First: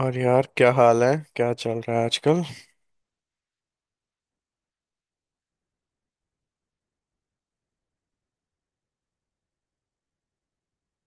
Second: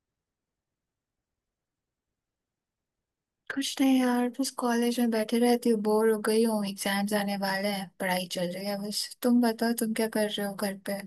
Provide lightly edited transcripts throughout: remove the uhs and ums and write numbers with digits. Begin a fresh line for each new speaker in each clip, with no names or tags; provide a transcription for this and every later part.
और यार, क्या हाल है? क्या चल रहा है आजकल?
कुछ नहीं यार, बस कॉलेज में बैठे रहती हूँ, बोर हो गई हूँ। एग्जाम्स आने वाले हैं, पढ़ाई चल रही है। बस तुम बताओ, तुम क्या कर रहे हो घर पे।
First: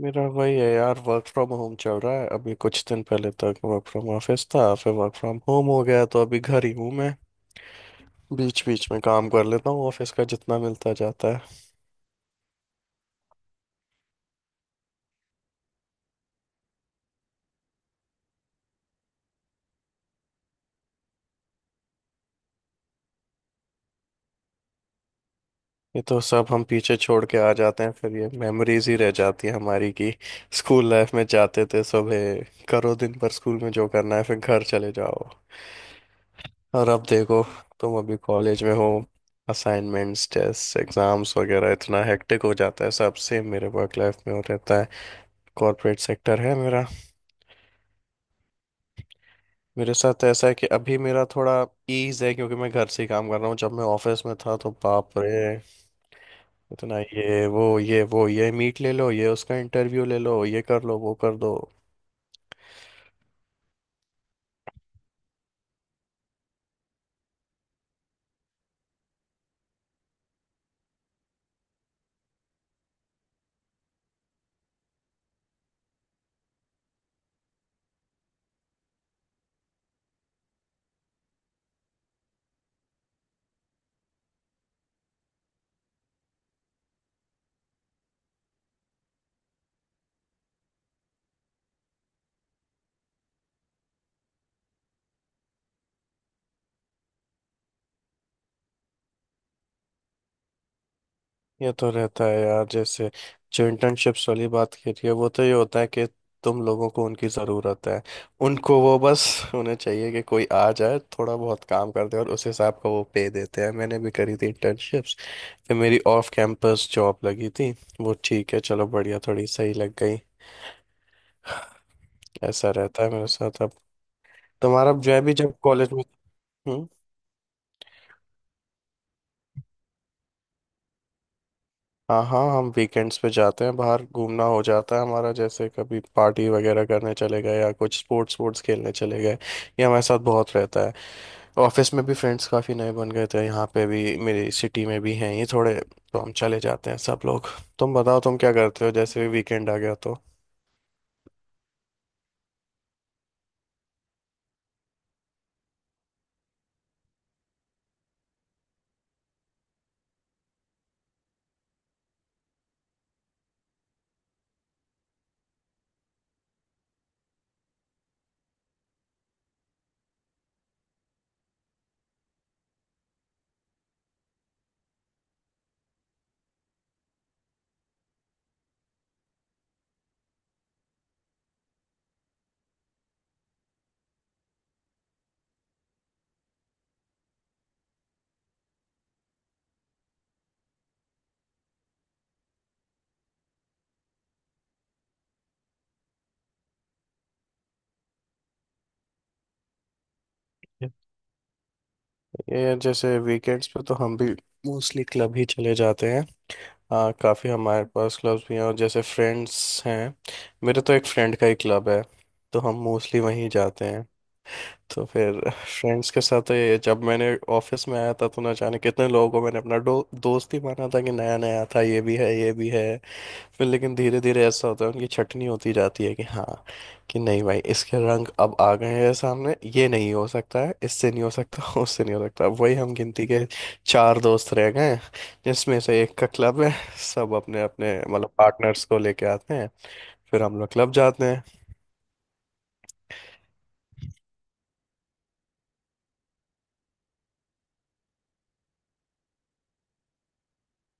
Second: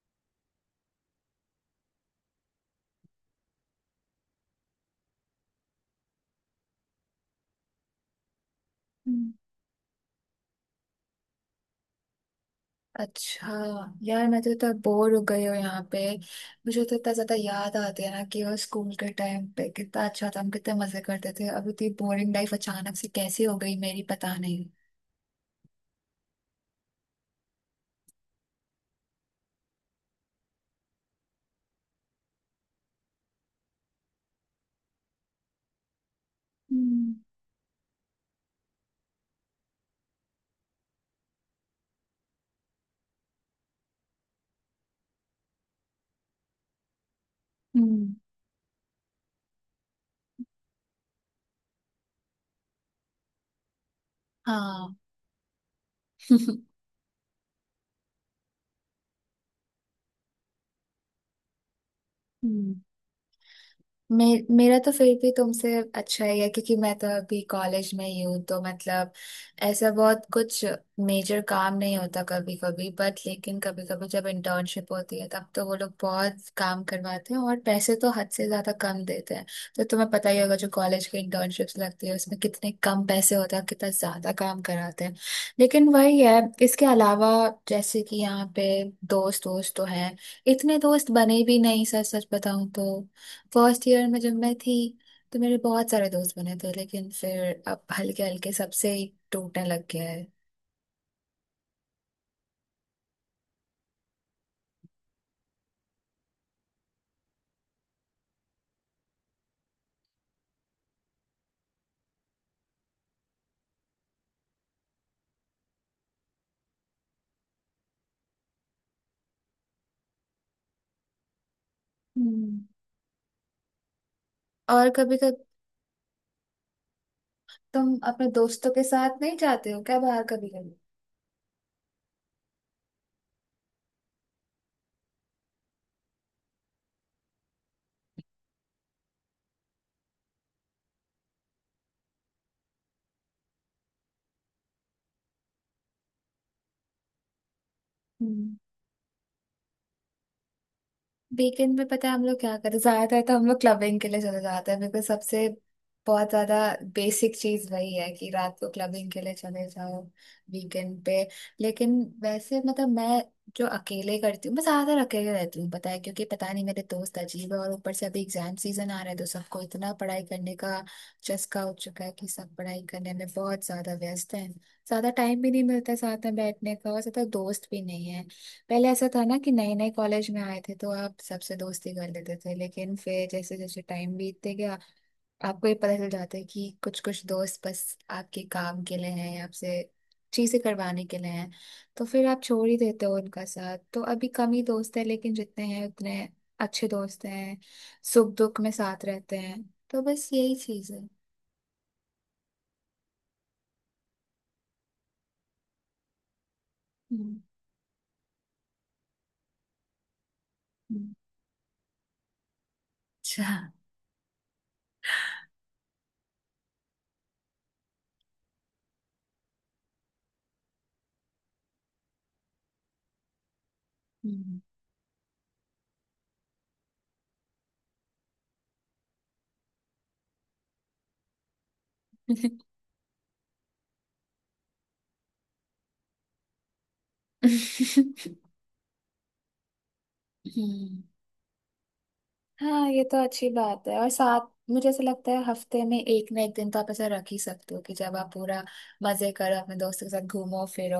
मेरा वही है यार, वर्क फ्रॉम होम चल रहा है। अभी कुछ दिन पहले तक वर्क फ्रॉम ऑफिस था, फिर वर्क फ्रॉम होम हो गया, तो अभी घर ही हूँ मैं। बीच बीच में काम
हम्म,
कर लेता हूँ ऑफिस का, जितना मिलता जाता है।
अच्छा। यार मैं तो इतना बोर हो गई हूँ यहाँ पे। मुझे तो इतना ज्यादा याद आते हैं ना कि वो स्कूल के टाइम पे कितना अच्छा था, हम कितने मजे करते थे। अब इतनी बोरिंग लाइफ अचानक से कैसी हो गई मेरी, पता नहीं।
ये तो सब हम पीछे छोड़ के आ जाते हैं, फिर ये मेमोरीज ही रह जाती है हमारी, कि स्कूल लाइफ में जाते थे सुबह, करो दिन भर स्कूल में जो करना है, फिर घर चले जाओ। और अब
हम्म,
देखो, तुम अभी कॉलेज में हो, असाइनमेंट्स, टेस्ट, एग्जाम्स वगैरह, इतना हेक्टिक हो जाता है। सब सेम मेरे वर्क लाइफ में हो रहता है, कॉर्पोरेट सेक्टर है मेरा।
हम्म।
मेरे साथ तो ऐसा है कि अभी मेरा थोड़ा ईज है, क्योंकि मैं घर से ही काम कर रहा हूँ। जब मैं ऑफिस में था तो
हाँ।
बाप रे, इतना ये वो, ये वो, ये मीट ले लो, ये उसका इंटरव्यू ले लो, ये कर लो, वो कर दो।
हम्म। मे, मेरा तो फिर भी तुमसे अच्छा ही है क्योंकि मैं तो अभी कॉलेज में ही हूँ, तो मतलब ऐसा बहुत कुछ मेजर काम नहीं होता कभी कभी। बट लेकिन कभी कभी जब इंटर्नशिप होती है, तब तो वो लोग बहुत काम करवाते हैं और पैसे तो हद से ज्यादा कम देते हैं। तो तुम्हें पता ही होगा जो कॉलेज की इंटर्नशिप्स लगती है उसमें कितने कम पैसे होते हैं और कितना ज्यादा काम कराते हैं। लेकिन वही है, इसके अलावा जैसे कि यहाँ पे दोस्त दोस्त तो हैं, इतने दोस्त बने भी नहीं सच सच बताऊं तो। फर्स्ट ईयर में जब मैं थी तो मेरे बहुत सारे दोस्त बने थे, लेकिन फिर अब हल्के हल्के सबसे ही टूटने लग गया है।
ये तो रहता है यार। जैसे जो इंटर्नशिप्स वाली बात की रही है, वो तो ये होता है कि तुम लोगों को उनकी ज़रूरत है, उनको वो बस, उन्हें चाहिए कि कोई आ जाए, थोड़ा बहुत काम कर दे, और उस हिसाब का वो पे देते हैं। मैंने भी करी थी इंटर्नशिप्स, फिर मेरी ऑफ कैंपस जॉब लगी थी, वो ठीक है, चलो बढ़िया, थोड़ी सही लग गई।
हम्म।
ऐसा रहता है मेरे साथ अब।
और
तुम्हारा जो
कभी
है भी
कभी
जब कॉलेज में। हम्म।
तुम अपने दोस्तों के साथ नहीं जाते हो क्या बाहर कभी?
हाँ हाँ, हम वीकेंड्स पे जाते हैं, बाहर घूमना हो जाता है हमारा, जैसे कभी पार्टी वगैरह करने चले गए, या कुछ स्पोर्ट्स स्पोर्ट्स खेलने चले गए। ये हमारे साथ बहुत रहता है। ऑफिस में भी फ्रेंड्स काफ़ी नए बन गए थे, यहाँ पे भी मेरी सिटी में भी हैं ये थोड़े, तो हम चले जाते हैं सब लोग। तुम बताओ, तुम क्या
कभी
करते हो जैसे वीकेंड आ गया तो?
वीकेंड पे, पता है हम लोग क्या करते हैं? ज्यादातर तो हम लोग क्लबिंग के लिए चले जाते हैं, बिकॉज सबसे बहुत ज्यादा बेसिक चीज वही है कि रात को क्लबिंग के लिए चले जाओ वीकेंड पे। लेकिन वैसे मतलब मैं जो अकेले करती हूँ, मैं ज्यादातर अकेले रहती हूँ पता है, क्योंकि पता नहीं मेरे दोस्त अजीब है और ऊपर से अभी एग्जाम सीजन आ रहा है, तो सबको इतना पढ़ाई करने का चस्का हो चुका है कि सब पढ़ाई करने में बहुत ज्यादा व्यस्त हैं। ज्यादा टाइम भी नहीं मिलता साथ में बैठने का, और ज्यादा दोस्त भी नहीं है। पहले ऐसा था ना कि नए नए कॉलेज में आए थे तो आप सबसे दोस्ती कर लेते थे, लेकिन फिर जैसे जैसे टाइम बीतते गया, आपको ये पता चल जाता है कि कुछ कुछ दोस्त बस आपके काम के लिए हैं, आपसे चीजें करवाने के लिए हैं। तो फिर आप छोड़ ही देते हो उनका साथ। तो अभी कम ही दोस्त है, लेकिन जितने हैं उतने अच्छे दोस्त हैं, सुख दुख में साथ रहते हैं। तो बस यही चीज है।
ये यार, जैसे वीकेंड्स पे तो हम भी मोस्टली क्लब ही चले जाते हैं। हाँ
हम्म,
काफ़ी, हमारे पास क्लब्स भी हैं और जैसे फ्रेंड्स हैं। मेरे तो एक
हम्म,
फ्रेंड का ही क्लब है, तो हम मोस्टली वहीं
अच्छा।
जाते हैं। तो फिर फ्रेंड्स के साथ तो ये, जब मैंने ऑफिस में आया था तो ना जाने कितने लोगों को मैंने अपना दोस्त ही माना था, कि नया नया था, ये भी है, ये भी है। फिर लेकिन धीरे धीरे
हम्म।
ऐसा होता है, उनकी छटनी होती जाती है कि हाँ, कि नहीं भाई, इसके रंग अब आ गए हैं सामने, ये नहीं हो सकता है, इससे नहीं हो सकता उससे नहीं हो सकता। वही, हम गिनती के चार दोस्त रह गए हैं, जिसमें से एक का क्लब है, सब अपने अपने मतलब पार्टनर्स को लेके आते हैं, फिर हम लोग क्लब
हम्म।
जाते हैं।
हाँ, ये तो अच्छी बात है। और साथ मुझे ऐसा लगता है हफ्ते में एक ना एक दिन तो आप ऐसा रख ही सकते हो कि जब आप पूरा मजे करो अपने दोस्तों के साथ, घूमो फिरो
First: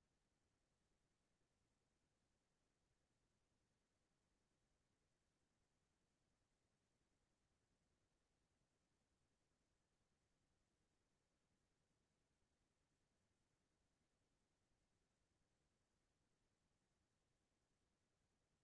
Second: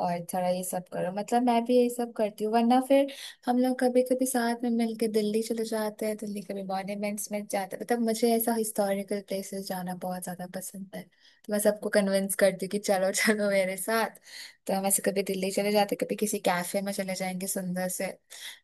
और थोड़ा ये सब करो। मतलब मैं भी ये सब करती हूँ, वरना फिर हम लोग कभी कभी साथ में मिलके दिल्ली चले जाते हैं, दिल्ली कभी मॉन्यूमेंट्स में जाते हैं। मतलब मुझे ऐसा हिस्टोरिकल प्लेसेस जाना बहुत ज्यादा पसंद है, तो मैं सबको कन्विंस करती हूँ कि चलो चलो मेरे साथ। तो हम ऐसे कभी दिल्ली चले जाते, कभी किसी कैफे में चले जाएंगे सुंदर से।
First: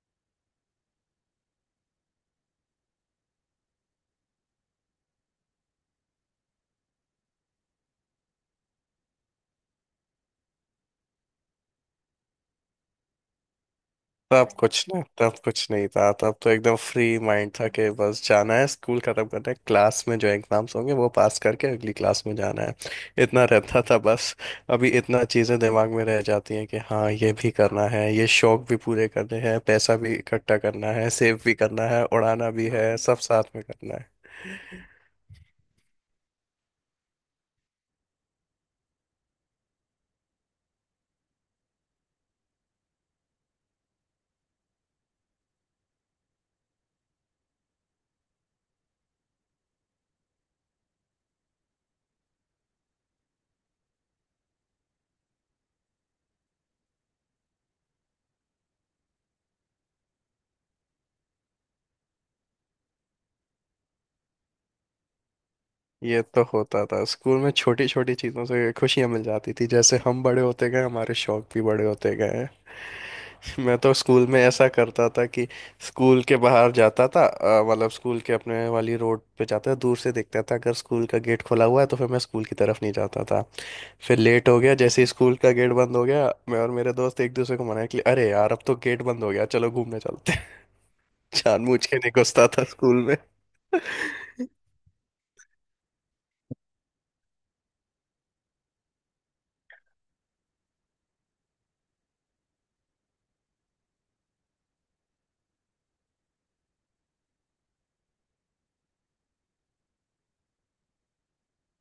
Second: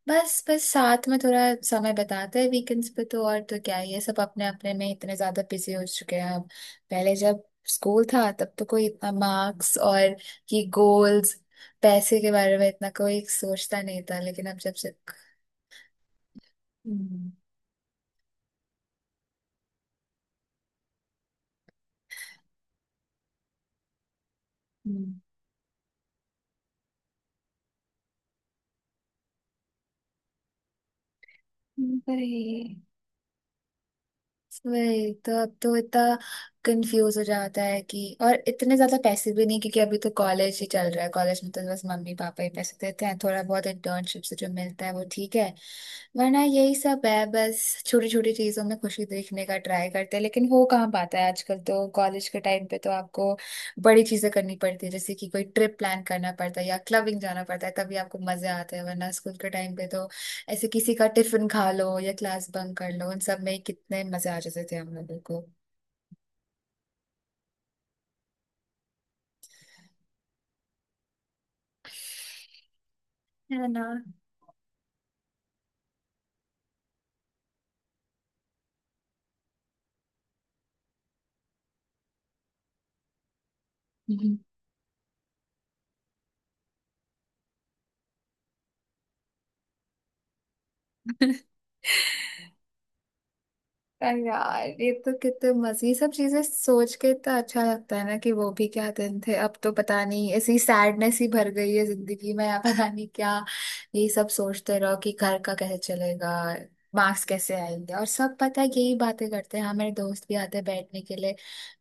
बस बस साथ में थोड़ा समय बताते हैं वीकेंड्स पे, तो और तो क्या ही है। सब अपने अपने में इतने ज्यादा बिजी हो चुके हैं अब। पहले जब स्कूल था तब तो कोई इतना मार्क्स और ये गोल्स, पैसे के बारे में इतना कोई सोचता नहीं था, लेकिन
तब
अब जब
कुछ
से।
नहीं तब कुछ नहीं था तब तो एकदम फ्री
हम्म।
माइंड था कि बस जाना है स्कूल, खत्म करना है, क्लास में जो एग्जाम्स होंगे वो पास करके अगली क्लास में जाना है। इतना रहता था बस। अभी
हम्म।
इतना चीज़ें दिमाग में रह जाती हैं कि हाँ, ये भी करना है, ये शौक भी पूरे करने हैं, पैसा भी इकट्ठा करना है, सेव भी करना है,
पर
उड़ाना
ये
भी है, सब साथ में करना है।
वही, तो अब तो इतना कंफ्यूज हो जाता है कि। और इतने ज्यादा पैसे भी नहीं क्योंकि अभी तो कॉलेज ही चल रहा है, कॉलेज में तो बस मम्मी पापा ही पैसे देते हैं। थोड़ा बहुत इंटर्नशिप से जो मिलता है वो ठीक है, वरना यही सब है। बस छोटी छोटी चीजों में खुशी देखने का ट्राई करते हैं, लेकिन हो कहाँ पाता है आजकल। तो कॉलेज के टाइम पे तो आपको बड़ी चीजें करनी पड़ती है, जैसे कि कोई ट्रिप प्लान करना पड़ता है या क्लबिंग जाना पड़ता है, तभी आपको मजे आते हैं। वरना स्कूल के टाइम पे तो ऐसे किसी का टिफिन खा लो या क्लास बंक कर लो, उन सब में कितने मजे आ जाते थे हम लोगों को।
ये तो होता था स्कूल में, छोटी छोटी चीज़ों से खुशियाँ मिल जाती थी। जैसे हम बड़े होते गए, हमारे शौक भी बड़े होते गए।
है
मैं
ना।
तो स्कूल में ऐसा करता था कि स्कूल के बाहर जाता था, मतलब स्कूल के अपने वाली रोड पे जाता था, दूर से देखता था अगर स्कूल का गेट खुला हुआ है तो फिर मैं स्कूल की तरफ नहीं जाता था। फिर
हम्म।
लेट हो गया, जैसे ही स्कूल का गेट बंद हो गया, मैं और मेरे दोस्त एक दूसरे को मनाया कि अरे यार, अब तो गेट बंद हो गया, चलो घूमने चलते हैं। जानबूझ के नहीं घुसता था स्कूल में।
अरे यार, ये तो कितने मजे! ये सब चीजें सोच के इतना अच्छा लगता है ना कि वो भी क्या दिन थे। अब तो पता नहीं ऐसी सैडनेस ही भर गई है जिंदगी में, या पता नहीं क्या। ये सब सोचते रहो कि घर का कैसे चलेगा, मार्क्स कैसे आएंगे। और सब पता है यही बातें करते हैं। हाँ, मेरे दोस्त भी आते हैं बैठने के लिए,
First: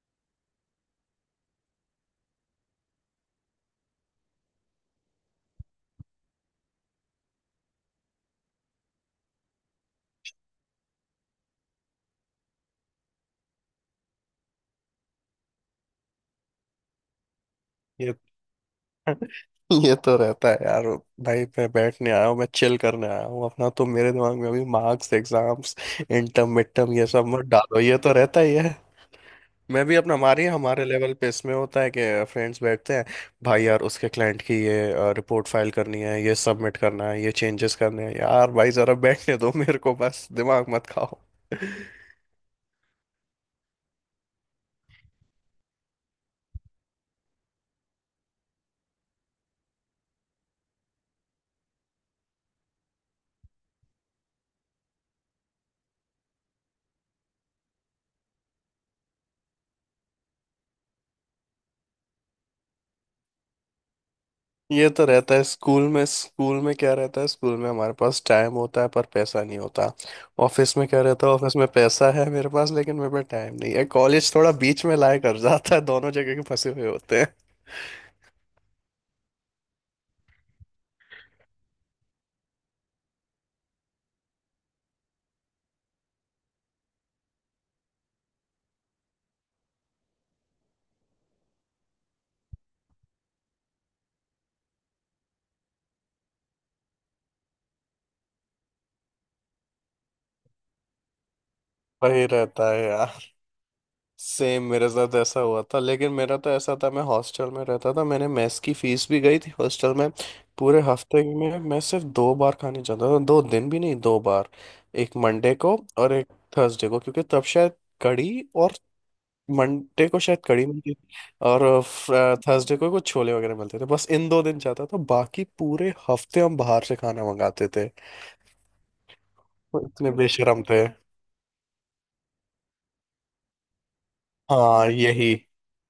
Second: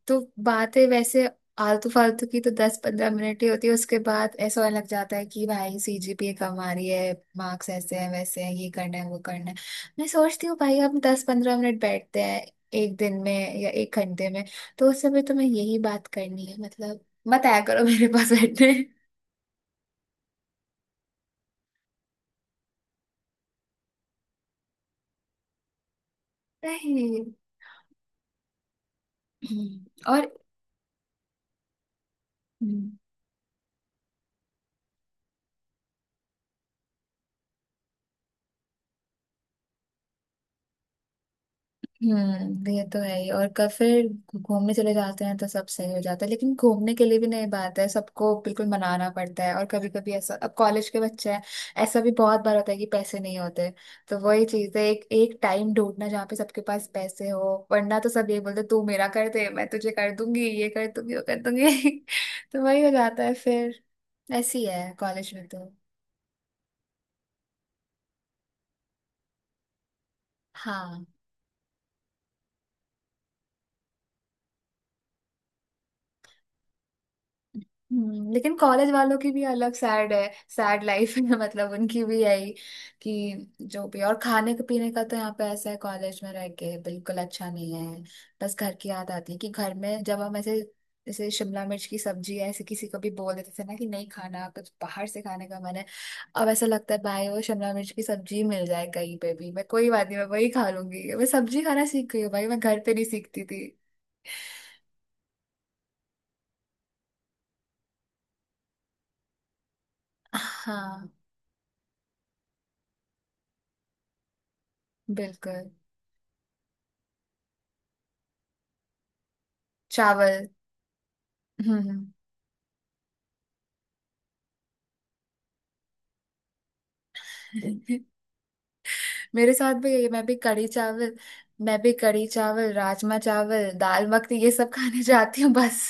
तो बातें वैसे आलतू फालतू की तो दस पंद्रह मिनट ही होती है। उसके बाद ऐसा होने लग जाता है कि भाई सीजीपीए कम आ रही है, मार्क्स ऐसे हैं वैसे हैं, ये करना है वो करना है। मैं सोचती हूँ भाई हम दस पंद्रह मिनट बैठते हैं एक दिन में या एक घंटे में, तो उस समय तुम्हें यही बात करनी है मतलब? मत आया करो मेरे
ये
पास बैठने।
ये तो रहता है यार। भाई, मैं बैठने आया हूँ, मैं चिल करने आया हूँ अपना, तो मेरे दिमाग में अभी मार्क्स, एग्जाम्स, इंटर्म, मिड टर्म ये
नहीं।
सब मत डालो, ये तो रहता ही है। मैं भी अपना हमारे हमारे लेवल पे इसमें होता है कि फ्रेंड्स
और
बैठते हैं, भाई यार उसके क्लाइंट की ये रिपोर्ट फाइल करनी है, ये सबमिट करना है, ये चेंजेस करने हैं, यार भाई जरा बैठने दो मेरे को, बस दिमाग मत खाओ।
हम्म, ये तो है ही। और कब फिर घूमने चले जाते हैं तो सब सही हो जाता है, लेकिन घूमने के लिए भी नहीं बात है, सबको बिल्कुल मनाना पड़ता है। और कभी कभी ऐसा, अब कॉलेज के बच्चे हैं, ऐसा भी बहुत बार होता है कि पैसे नहीं होते। तो वही चीज है एक एक टाइम ढूंढना जहाँ पे सबके पास पैसे हो, वरना तो सब ये बोलते तू मेरा कर दे मैं तुझे कर दूंगी, ये कर दूंगी वो कर दूंगी। तो वही हो जाता है फिर। ऐसी
ये
है
तो
कॉलेज
रहता है।
में तो।
स्कूल में, स्कूल में क्या रहता है? स्कूल में हमारे पास टाइम होता है पर पैसा नहीं होता। ऑफिस में क्या
हाँ।
रहता है? ऑफिस में पैसा है मेरे पास, लेकिन मेरे पास टाइम नहीं है। कॉलेज थोड़ा बीच में लाया कर जाता है, दोनों जगह के फंसे हुए होते हैं।
लेकिन कॉलेज वालों की भी अलग सैड है, सैड लाइफ है मतलब उनकी भी यही। कि जो भी। और खाने के पीने का तो यहाँ पे ऐसा है, कॉलेज में रह के बिल्कुल अच्छा नहीं है। बस घर की याद आती है कि घर में जब हम ऐसे, जैसे शिमला मिर्च की सब्जी, ऐसे किसी को भी बोल देते थे ना कि नहीं खाना, कुछ बाहर से खाने का मन है। अब ऐसा लगता है भाई वो शिमला मिर्च की सब्जी मिल जाए कहीं पे भी, मैं कोई बात नहीं मैं वही खा लूंगी। मैं सब्जी खाना सीख गई
वही
हूँ भाई, मैं
रहता
घर
है
पे नहीं
यार।
सीखती थी।
सेम मेरे साथ ऐसा हुआ था, लेकिन मेरा तो ऐसा था, मैं हॉस्टल में रहता था, मैंने मेस की फीस भी गई थी हॉस्टल में। पूरे
हाँ।
हफ्ते में मैं सिर्फ दो बार खाने जाता था, दो दिन भी नहीं, दो बार। एक मंडे
बिल्कुल
को और एक थर्सडे को, क्योंकि तब शायद कड़ी, और मंडे को शायद
चावल।
कड़ी मिलती थी, और
हम्म।
थर्सडे को कुछ छोले वगैरह मिलते थे। बस इन दो दिन जाता था, बाकी पूरे हफ्ते हम बाहर से खाना मंगाते थे।
मेरे साथ
वो
भी यही,
इतने
मैं भी
बेशरम
कढ़ी
थे।
चावल मैं भी कढ़ी चावल राजमा चावल दाल मखनी ये सब
हाँ
खाने
यही,
जाती हूँ बस।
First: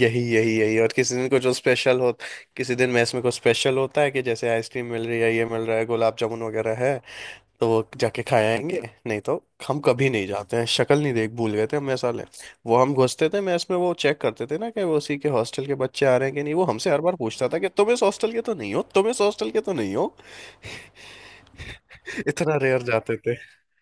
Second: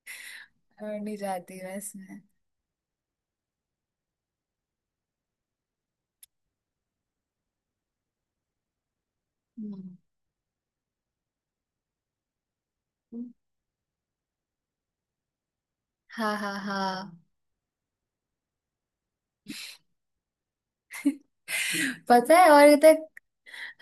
यही यही यही, और
और
किसी
नहीं
दिन कुछ
जाती बस
स्पेशल हो,
मैं।
किसी दिन मैस में कुछ स्पेशल होता है कि जैसे आइसक्रीम मिल रही है, ये मिल रहा है, गुलाब जामुन वगैरह है, तो वो जाके खाए आएंगे। नहीं तो हम
हम्म।
कभी नहीं जाते हैं, शक्ल नहीं देख भूल गए थे हम मैस वाले। वो हम घुसते थे मैस में, वो चेक करते थे ना कि वो उसी के हॉस्टल के बच्चे आ रहे हैं
हाँ,
कि नहीं,
हाँ,
वो हमसे हर बार
हाँ।
पूछता था कि तुम इस हॉस्टल के तो नहीं हो, तुम इस हॉस्टल के तो नहीं हो।
पता है।
इतना
और ये
रेयर
तक।
जाते थे।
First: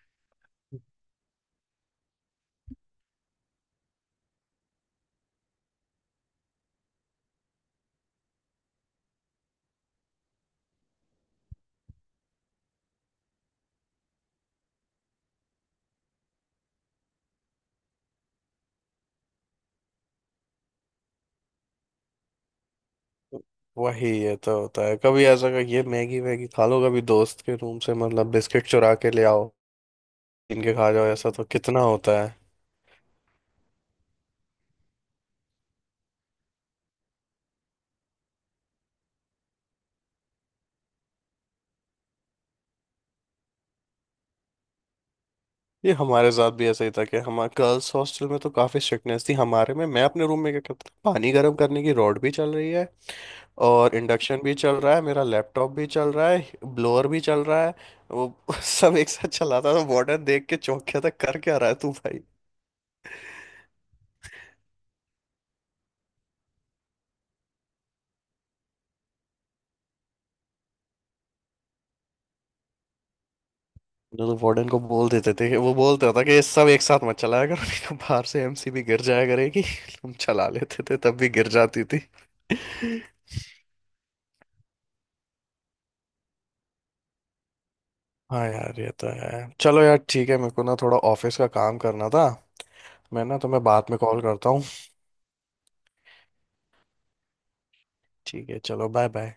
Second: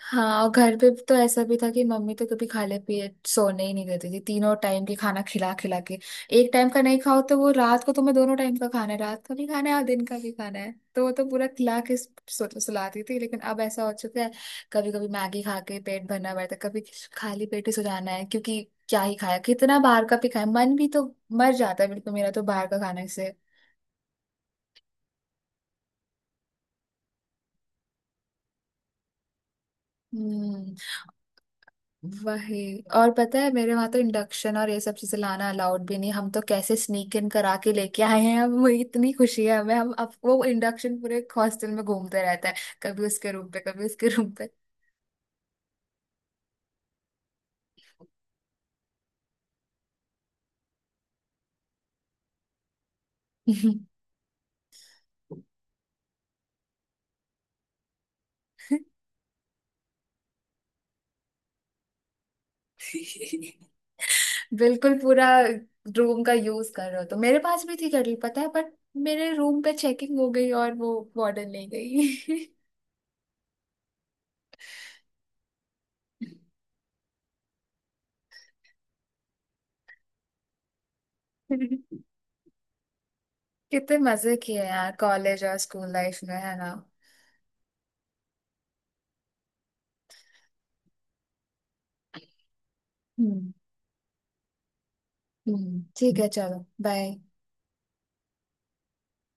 हाँ और घर पे तो ऐसा भी था कि मम्मी तो कभी खाले पिए सोने ही नहीं देती थी, तीनों टाइम के खाना खिला खिला के। एक टाइम का नहीं खाओ तो वो रात को तुम्हें दोनों टाइम का खाना है, रात का भी खाना है और दिन का भी खाना है, तो वो तो पूरा खिला के सुलाती थी। लेकिन अब ऐसा हो चुका है कभी कभी मैगी खा के पेट भरना पड़ता है, कभी खाली पेट ही सो जाना है क्योंकि क्या ही खाया, कितना बाहर का भी खाया। मन भी तो मर जाता है बिल्कुल मेरा तो बाहर का खाने से।
वही ये तो होता है, कभी ऐसा का ये मैगी वैगी खा लो, कभी दोस्त के रूम से मतलब बिस्किट चुरा के ले आओ, इनके
हम्म।
खा जाओ। ऐसा तो कितना होता है।
वही। और पता है मेरे वहां तो इंडक्शन और ये सब चीजें लाना अलाउड भी नहीं, हम तो कैसे स्नीक इन करा के लेके आए हैं। अब मुझे इतनी खुशी है हमें, हम अब वो इंडक्शन पूरे हॉस्टल में घूमते रहता है, कभी उसके रूम पे कभी उसके रूम पे।
ये हमारे साथ भी ऐसा ही था कि हमारे गर्ल्स हॉस्टल में तो काफी स्ट्रिक्टनेस थी। हमारे में, मैं अपने रूम में क्या करता था, पानी गर्म करने की रॉड भी चल रही है, और इंडक्शन भी चल रहा है, मेरा लैपटॉप भी चल रहा है, ब्लोअर भी चल रहा है, वो सब एक साथ चलाता था। वार्डन देख के चौंक गया था, कर क्या रहा है तू भाई।
बिल्कुल पूरा रूम का यूज कर रहे हो। तो मेरे पास भी थी केटल पता है, बट मेरे रूम पे चेकिंग हो गई और वो वार्डन ले गई।
ना, तो वार्डन को बोल देते थे वो बोलता था कि ये सब एक साथ मत चलाया करो, नहीं तो बाहर से एमसीबी गिर जाया करेगी। हम चला लेते थे, तब भी गिर जाती थी।
कितने मजे किए यार कॉलेज और स्कूल लाइफ में, है ना।
हाँ यार, ये तो है। चलो यार ठीक है, मेरे को ना थोड़ा ऑफिस का काम करना था, मैं ना
हम्म।
तुम्हें बाद में कॉल करता हूँ।
हम्म, ठीक है चलो बाय।
ठीक है, चलो बाय बाय।